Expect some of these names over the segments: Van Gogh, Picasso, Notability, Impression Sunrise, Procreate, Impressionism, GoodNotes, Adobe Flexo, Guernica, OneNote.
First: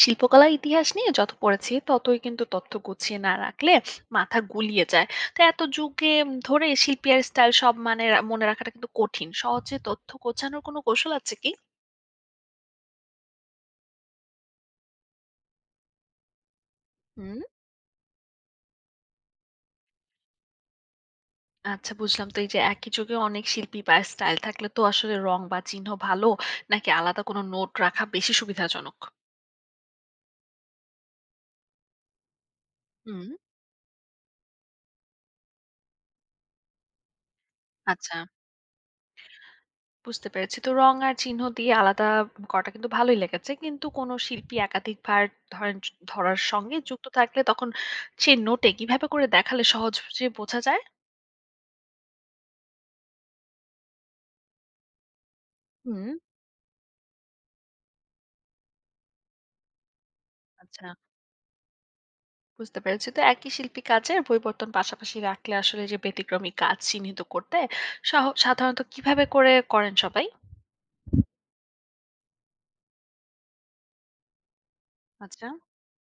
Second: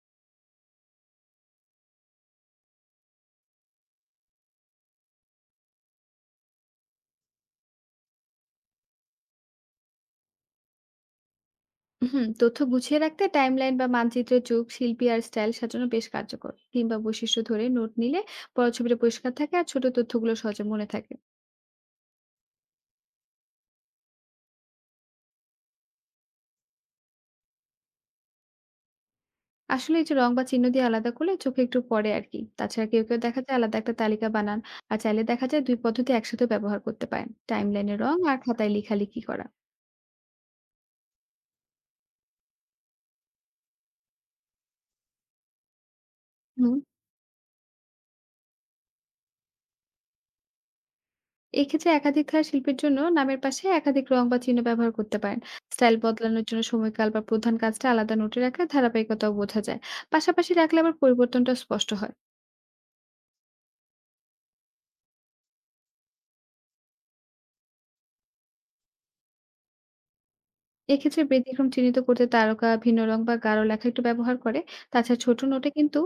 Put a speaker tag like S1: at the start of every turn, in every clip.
S1: শিল্পকলার ইতিহাস নিয়ে যত পড়েছি ততই কিন্তু তথ্য গুছিয়ে না রাখলে মাথা গুলিয়ে যায়। তো এত যুগে ধরে শিল্পী আর স্টাইল সব মানে মনে রাখাটা কিন্তু কঠিন। সহজে তথ্য গোছানোর কোনো কৌশল আছে কি?
S2: হুম, তথ্য গুছিয়ে রাখতে টাইমলাইন বা মানচিত্রের যুগ শিল্পী আর স্টাইল সাজানো বেশ কার্যকর, কিংবা
S1: হুম।
S2: বৈশিষ্ট্য ধরে নোট নিলে বড় ছবিটা পরিষ্কার থাকে আর ছোট তথ্যগুলো সহজে মনে থাকে।
S1: আচ্ছা, বুঝলাম। তো এই যে একই যুগে অনেক শিল্পী বা স্টাইল থাকলে তো আসলে রং বা চিহ্ন ভালো নাকি আলাদা কোনো নোট রাখা বেশি সুবিধাজনক?
S2: আসলে এই যে রং বা চিহ্ন দিয়ে আলাদা করলে চোখে একটু পড়ে আর কি। তাছাড়া কেউ কেউ
S1: হুম।
S2: দেখা যায় আলাদা একটা তালিকা বানান। আর চাইলে দেখা যায় দুই পদ্ধতি একসাথে ব্যবহার করতে পারেন, টাইমলাইনে
S1: আচ্ছা,
S2: রং আর খাতায় লেখালেখি করা।
S1: বুঝতে পেরেছি। তো রং আর চিহ্ন দিয়ে আলাদা করাটা কিন্তু ভালোই লেগেছে। কিন্তু কোনো শিল্পী একাধিকবার ধরেন ধরার সঙ্গে
S2: হুম।
S1: যুক্ত থাকলে তখন সেই নোটে কিভাবে করে দেখালে সহজে বোঝা যায়?
S2: এক্ষেত্রে একাধিক ধারার শিল্পের জন্য নামের পাশে একাধিক রং বা চিহ্ন ব্যবহার করতে পারেন। স্টাইল
S1: হুম।
S2: বদলানোর জন্য সময়কাল বা প্রধান কাজটা আলাদা নোটে রাখলে ধারাবাহিকতাও বোঝা যায়। পাশাপাশি রাখলে
S1: আচ্ছা,
S2: আবার পরিবর্তনটা স্পষ্ট হয়।
S1: বুঝতে পেরেছি। তো একই শিল্পী কাজের পরিবর্তন পাশাপাশি রাখলে আসলে যে ব্যতিক্রমী কাজ চিহ্নিত করতে সাধারণত কিভাবে করে করেন সবাই?
S2: এক্ষেত্রে ব্যতিক্রম চিহ্নিত করতে তারকা, ভিন্ন রং বা গাঢ় লেখা একটু ব্যবহার করে। তাছাড়া ছোট
S1: আচ্ছা,
S2: নোটে কিন্তু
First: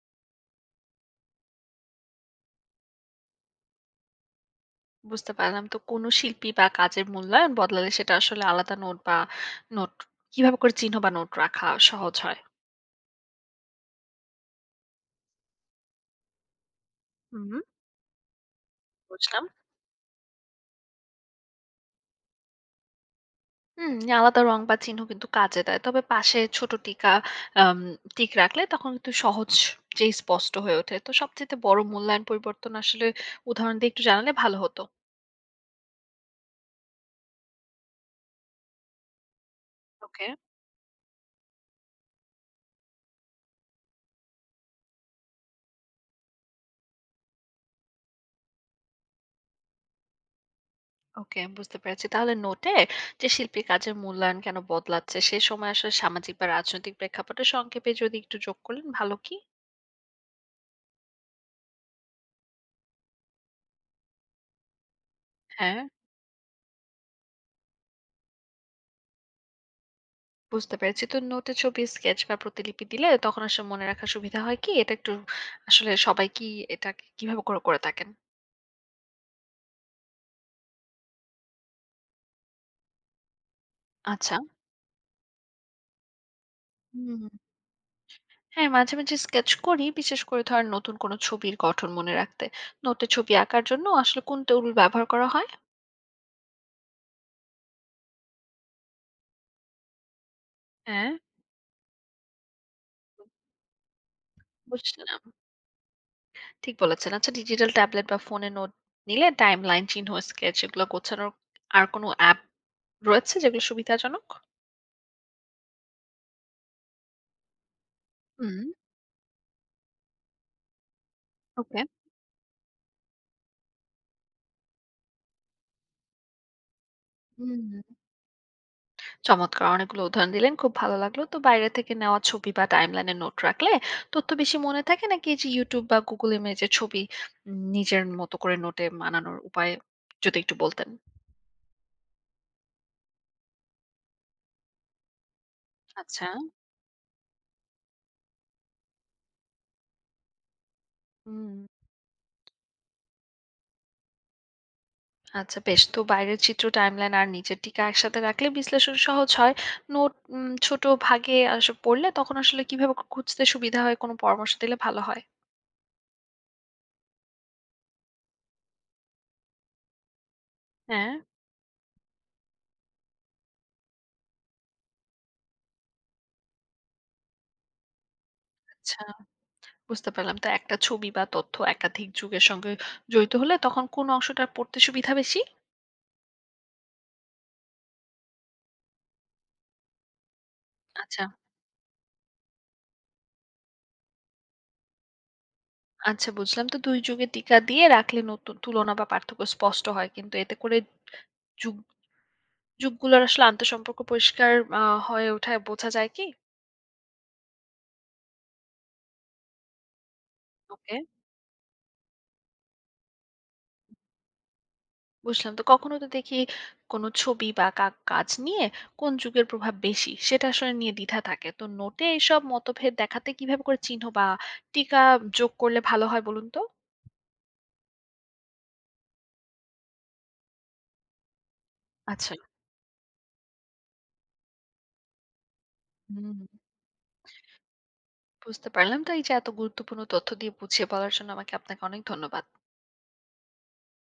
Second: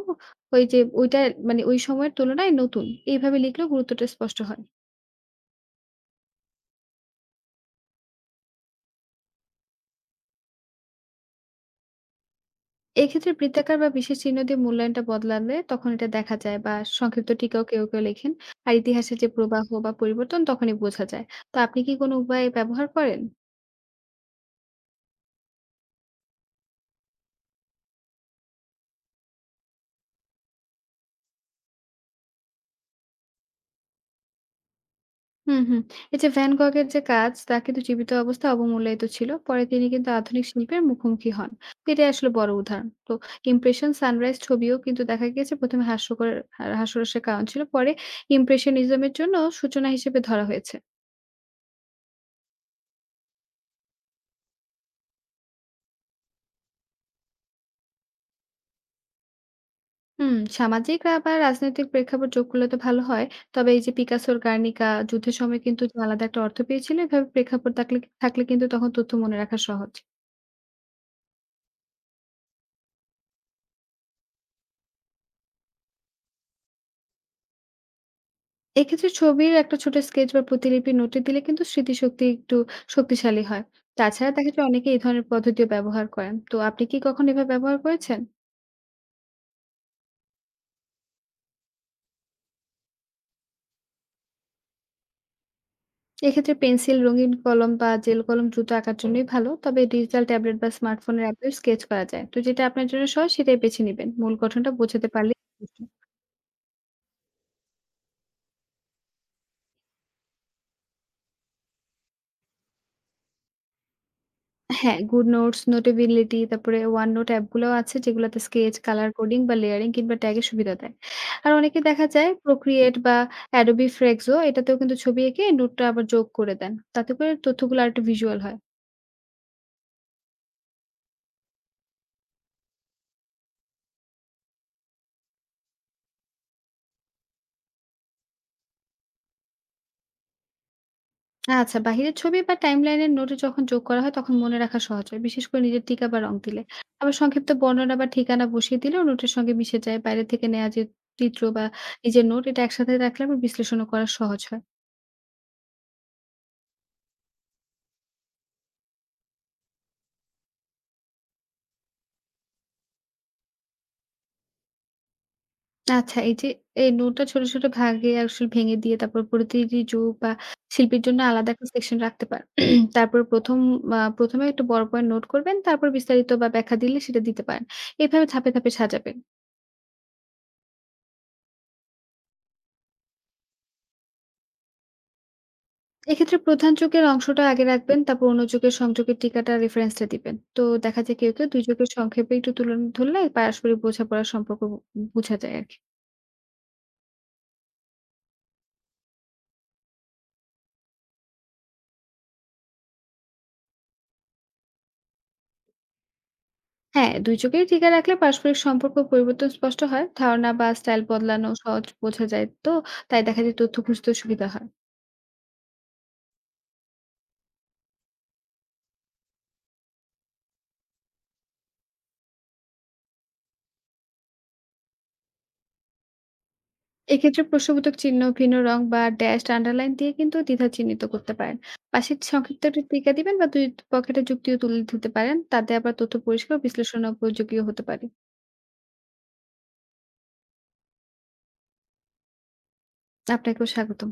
S2: ওই যে ওইটা, মানে ওই সময়ের তুলনায় নতুন, এইভাবে লিখলেও গুরুত্বটা স্পষ্ট হয়।
S1: বুঝতে পারলাম। তো কোনো শিল্পী বা কাজের মূল্যায়ন বদলালে সেটা আসলে আলাদা নোট বা নোট কিভাবে করে চিহ্ন বা নোট রাখা সহজ হয়?
S2: এক্ষেত্রে বৃত্তাকার বা বিশেষ চিহ্ন দিয়ে মূল্যায়নটা বদলালে তখন এটা দেখা যায়, বা সংক্ষিপ্ত
S1: হুম।
S2: টিকাও কেউ কেউ লেখেন। আর ইতিহাসের যে
S1: বুঝলাম।
S2: প্রবাহ বা পরিবর্তন তখনই বোঝা যায়। তো আপনি কি কোনো উপায় ব্যবহার করেন?
S1: হুম, আলাদা রং বা চিহ্ন কিন্তু কাজে দেয়। তবে পাশে ছোট টিকা আম টিক রাখলে তখন কিন্তু সহজ যেই স্পষ্ট হয়ে ওঠে। তো সবচাইতে বড় মূল্যায়ন পরিবর্তন আসলে উদাহরণ দিয়ে একটু জানালে ভালো হতো।
S2: হুম হুম। এই যে ভ্যান গগের যে কাজ, তা কিন্তু জীবিত অবস্থায় অবমূল্যায়িত ছিল, পরে তিনি কিন্তু
S1: ওকে,
S2: আধুনিক শিল্পের মুখোমুখি হন। তো এটা আসলে বড় উদাহরণ। তো ইমপ্রেশন সানরাইজ ছবিও কিন্তু দেখা গিয়েছে প্রথমে হাস্যকর হাস্যরসের কারণ ছিল, পরে ইমপ্রেশনিজমের জন্য সূচনা হিসেবে ধরা হয়েছে।
S1: ওকে, বুঝতে পেরেছি। তাহলে নোটে যে শিল্পীর কাজের মূল্যায়ন কেন বদলাচ্ছে সে সময় আসলে সামাজিক বা রাজনৈতিক প্রেক্ষাপটে সংক্ষেপে যদি একটু যোগ করলেন ভালো কি?
S2: হুম, সামাজিক বা রাজনৈতিক প্রেক্ষাপট যোগ করলে তো ভালো হয়। তবে এই যে পিকাসোর 'গার্নিকা' যুদ্ধের সময়
S1: হ্যাঁ,
S2: কিন্তু যে আলাদা একটা অর্থ পেয়েছিল, এভাবে প্রেক্ষাপট থাকলে থাকলে কিন্তু তখন তথ্য মনে রাখা সহজ।
S1: বুঝতে পেরেছি। তো নোটে ছবি, স্কেচ বা প্রতিলিপি দিলে তখন আসলে মনে রাখার সুবিধা হয় কি? এটা একটু আসলে সবাই কি এটা করে থাকেন?
S2: এক্ষেত্রে ছবির একটা ছোট স্কেচ বা প্রতিলিপি নোটে দিলে কিন্তু স্মৃতিশক্তি একটু শক্তিশালী হয়। তাছাড়া
S1: আচ্ছা।
S2: দেখা যায় অনেকে এই ধরনের পদ্ধতিও ব্যবহার করেন। তো আপনি কি
S1: হুম।
S2: কখনো এভাবে ব্যবহার করেছেন?
S1: হ্যাঁ, মাঝে, মাঝে স্কেচ করি। বিশেষ করে ধরেন নতুন কোন ছবির গঠন মনে রাখতে। নোটে ছবি আঁকার জন্য আসলে কোন টুল ব্যবহার করা হয়?
S2: এক্ষেত্রে পেন্সিল, রঙিন কলম বা জেল কলম দ্রুত আঁকার জন্যই ভালো। তবে ডিজিটাল ট্যাবলেট বা
S1: হ্যাঁ।
S2: স্মার্টফোনের অ্যাপেও স্কেচ করা যায়। তো যেটা আপনার জন্য সহজ সেটাই বেছে নিবেন। মূল গঠনটা বোঝাতে
S1: বুঝলাম।
S2: পারলেই যথেষ্ট।
S1: ঠিক বলেছেন। আচ্ছা, ডিজিটাল ট্যাবলেট বা ফোনে নোট নিলে টাইমলাইন, চিহ্ন, স্কেচ এগুলো গোছানোর আর কোনো অ্যাপ রয়েছে যেগুলো সুবিধাজনক?
S2: হ্যাঁ, GoodNotes, Notability, তারপরে OneNote অ্যাপগুলাও আছে, যেগুলাতে
S1: হুম,
S2: স্কেচ, কালার কোডিং বা লেয়ারিং কিংবা ট্যাগের সুবিধা দেয়। আর অনেকে
S1: ওকে।
S2: দেখা যায় Procreate বা Adobe Flexo, এটাতেও কিন্তু ছবি এঁকে নোটটা আবার যোগ করে দেন। তাতে করে
S1: হুম।
S2: তথ্যগুলো আরেকটু ভিজুয়াল হয়।
S1: চমৎকার, অনেকগুলো উদাহরণ দিলেন, খুব ভালো লাগলো। তো বাইরে থেকে নেওয়া ছবি বা টাইমলাইনে নোট রাখলে তথ্য বেশি মনে থাকে নাকি এই যে ইউটিউব বা গুগল ইমেজে ছবি নিজের মতো করে নোটে মানানোর উপায় যদি একটু বলতেন।
S2: আচ্ছা, বাহিরের ছবি বা টাইমলাইনের নোটে যখন যোগ করা হয় তখন মনে রাখা সহজ হয়। বিশেষ করে নিজের টিকা বা
S1: আচ্ছা।
S2: রং দিলে। আবার সংক্ষিপ্ত বর্ণনা বা ঠিকানা বসিয়ে দিলেও নোটের সঙ্গে মিশে যায়। বাইরে থেকে নেয়া যে চিত্র
S1: হুম।
S2: বা নিজের নোট এটা একসাথে রাখলে আবার বিশ্লেষণও করা সহজ হয়।
S1: আচ্ছা, বেশ। তো বাইরের চিত্র, টাইমলাইন আর নিচের টিকা একসাথে রাখলে বিশ্লেষণ সহজ হয়। নোট ছোট ভাগে আসলে পড়লে তখন আসলে কিভাবে খুঁজতে সুবিধা হয়? কোনো পরামর্শ দিলে ভালো হয়।
S2: আচ্ছা, এই যে এই নোটটা ছোট, ছোট ভাগে আসলে ভেঙে দিয়ে তারপর প্রতিটি যুগ বা শিল্পীর
S1: হ্যাঁ।
S2: জন্য আলাদা একটা সেকশন রাখতে পারেন। তারপর ১ম এ একটু বড় পয়েন্ট নোট করবেন। তারপর বিস্তারিত বা ব্যাখ্যা দিলে সেটা দিতে পারেন। এভাবে ধাপে, ধাপে
S1: আচ্ছা,
S2: সাজাবেন।
S1: বুঝতে পারলাম। তো একটা ছবি বা তথ্য একাধিক যুগের সঙ্গে জড়িত হলে তখন কোন অংশটা পড়তে সুবিধা বেশি?
S2: এক্ষেত্রে প্রধান যুগের অংশটা আগে রাখবেন। তারপর অন্য যুগের সংযোগের টিকাটা, রেফারেন্সটা দিবেন। তো দেখা যায়
S1: আচ্ছা,
S2: কেউ, কেউ ২ যুগের সংক্ষেপে একটু তুলনা ধরলে পারস্পরিক বোঝাপড়ার সম্পর্ক বুঝা যায় আরকি।
S1: আচ্ছা, বুঝলাম। তো ২ যুগের টিকা দিয়ে রাখলে নতুন তুলনা বা পার্থক্য স্পষ্ট হয়। কিন্তু এতে করে যুগ যুগগুলোর আসলে আন্তঃসম্পর্ক পরিষ্কার আ হয়ে ওঠায় বোঝা যায় কি?
S2: হ্যাঁ, দুর্যোগেই টিকে রাখলে পারস্পরিক সম্পর্ক পরিবর্তন স্পষ্ট হয়, ধারণা বা
S1: ওকে,
S2: স্টাইল বদলানো সহজ বোঝা যায়, তো তাই দেখা যায় তথ্য খুঁজতে সুবিধা হয়।
S1: বুঝলাম। তো কখনো তো দেখি কোনো ছবি বা কাজ নিয়ে কোন যুগের প্রভাব বেশি সেটা আসলে নিয়ে দ্বিধা থাকে। তো নোটে এইসব মতভেদ দেখাতে কিভাবে করে চিহ্ন বা টিকা যোগ করলে ভালো হয় বলুন তো?
S2: এক্ষেত্রে প্রশ্নবোধক চিহ্ন, ভিন্ন রং বা ড্যাশ, আন্ডারলাইন দিয়ে কিন্তু দ্বিধা চিহ্নিত করতে পারেন। পাশে
S1: আচ্ছা।
S2: সংক্ষিপ্ত একটি টিকা দিবেন, বা দুই পকেটে যুক্তিও তুলে দিতে পারেন। তাতে আবার তথ্য পরিষ্কার
S1: হুম।
S2: ও বিশ্লেষণ উপযোগীও হতে পারে।
S1: বুঝতে পারলাম। তো এই যে এত গুরুত্বপূর্ণ তথ্য দিয়ে বুঝিয়ে বলার জন্য আমাকে আপনাকে অনেক ধন্যবাদ।
S2: আপনাকেও স্বাগতম।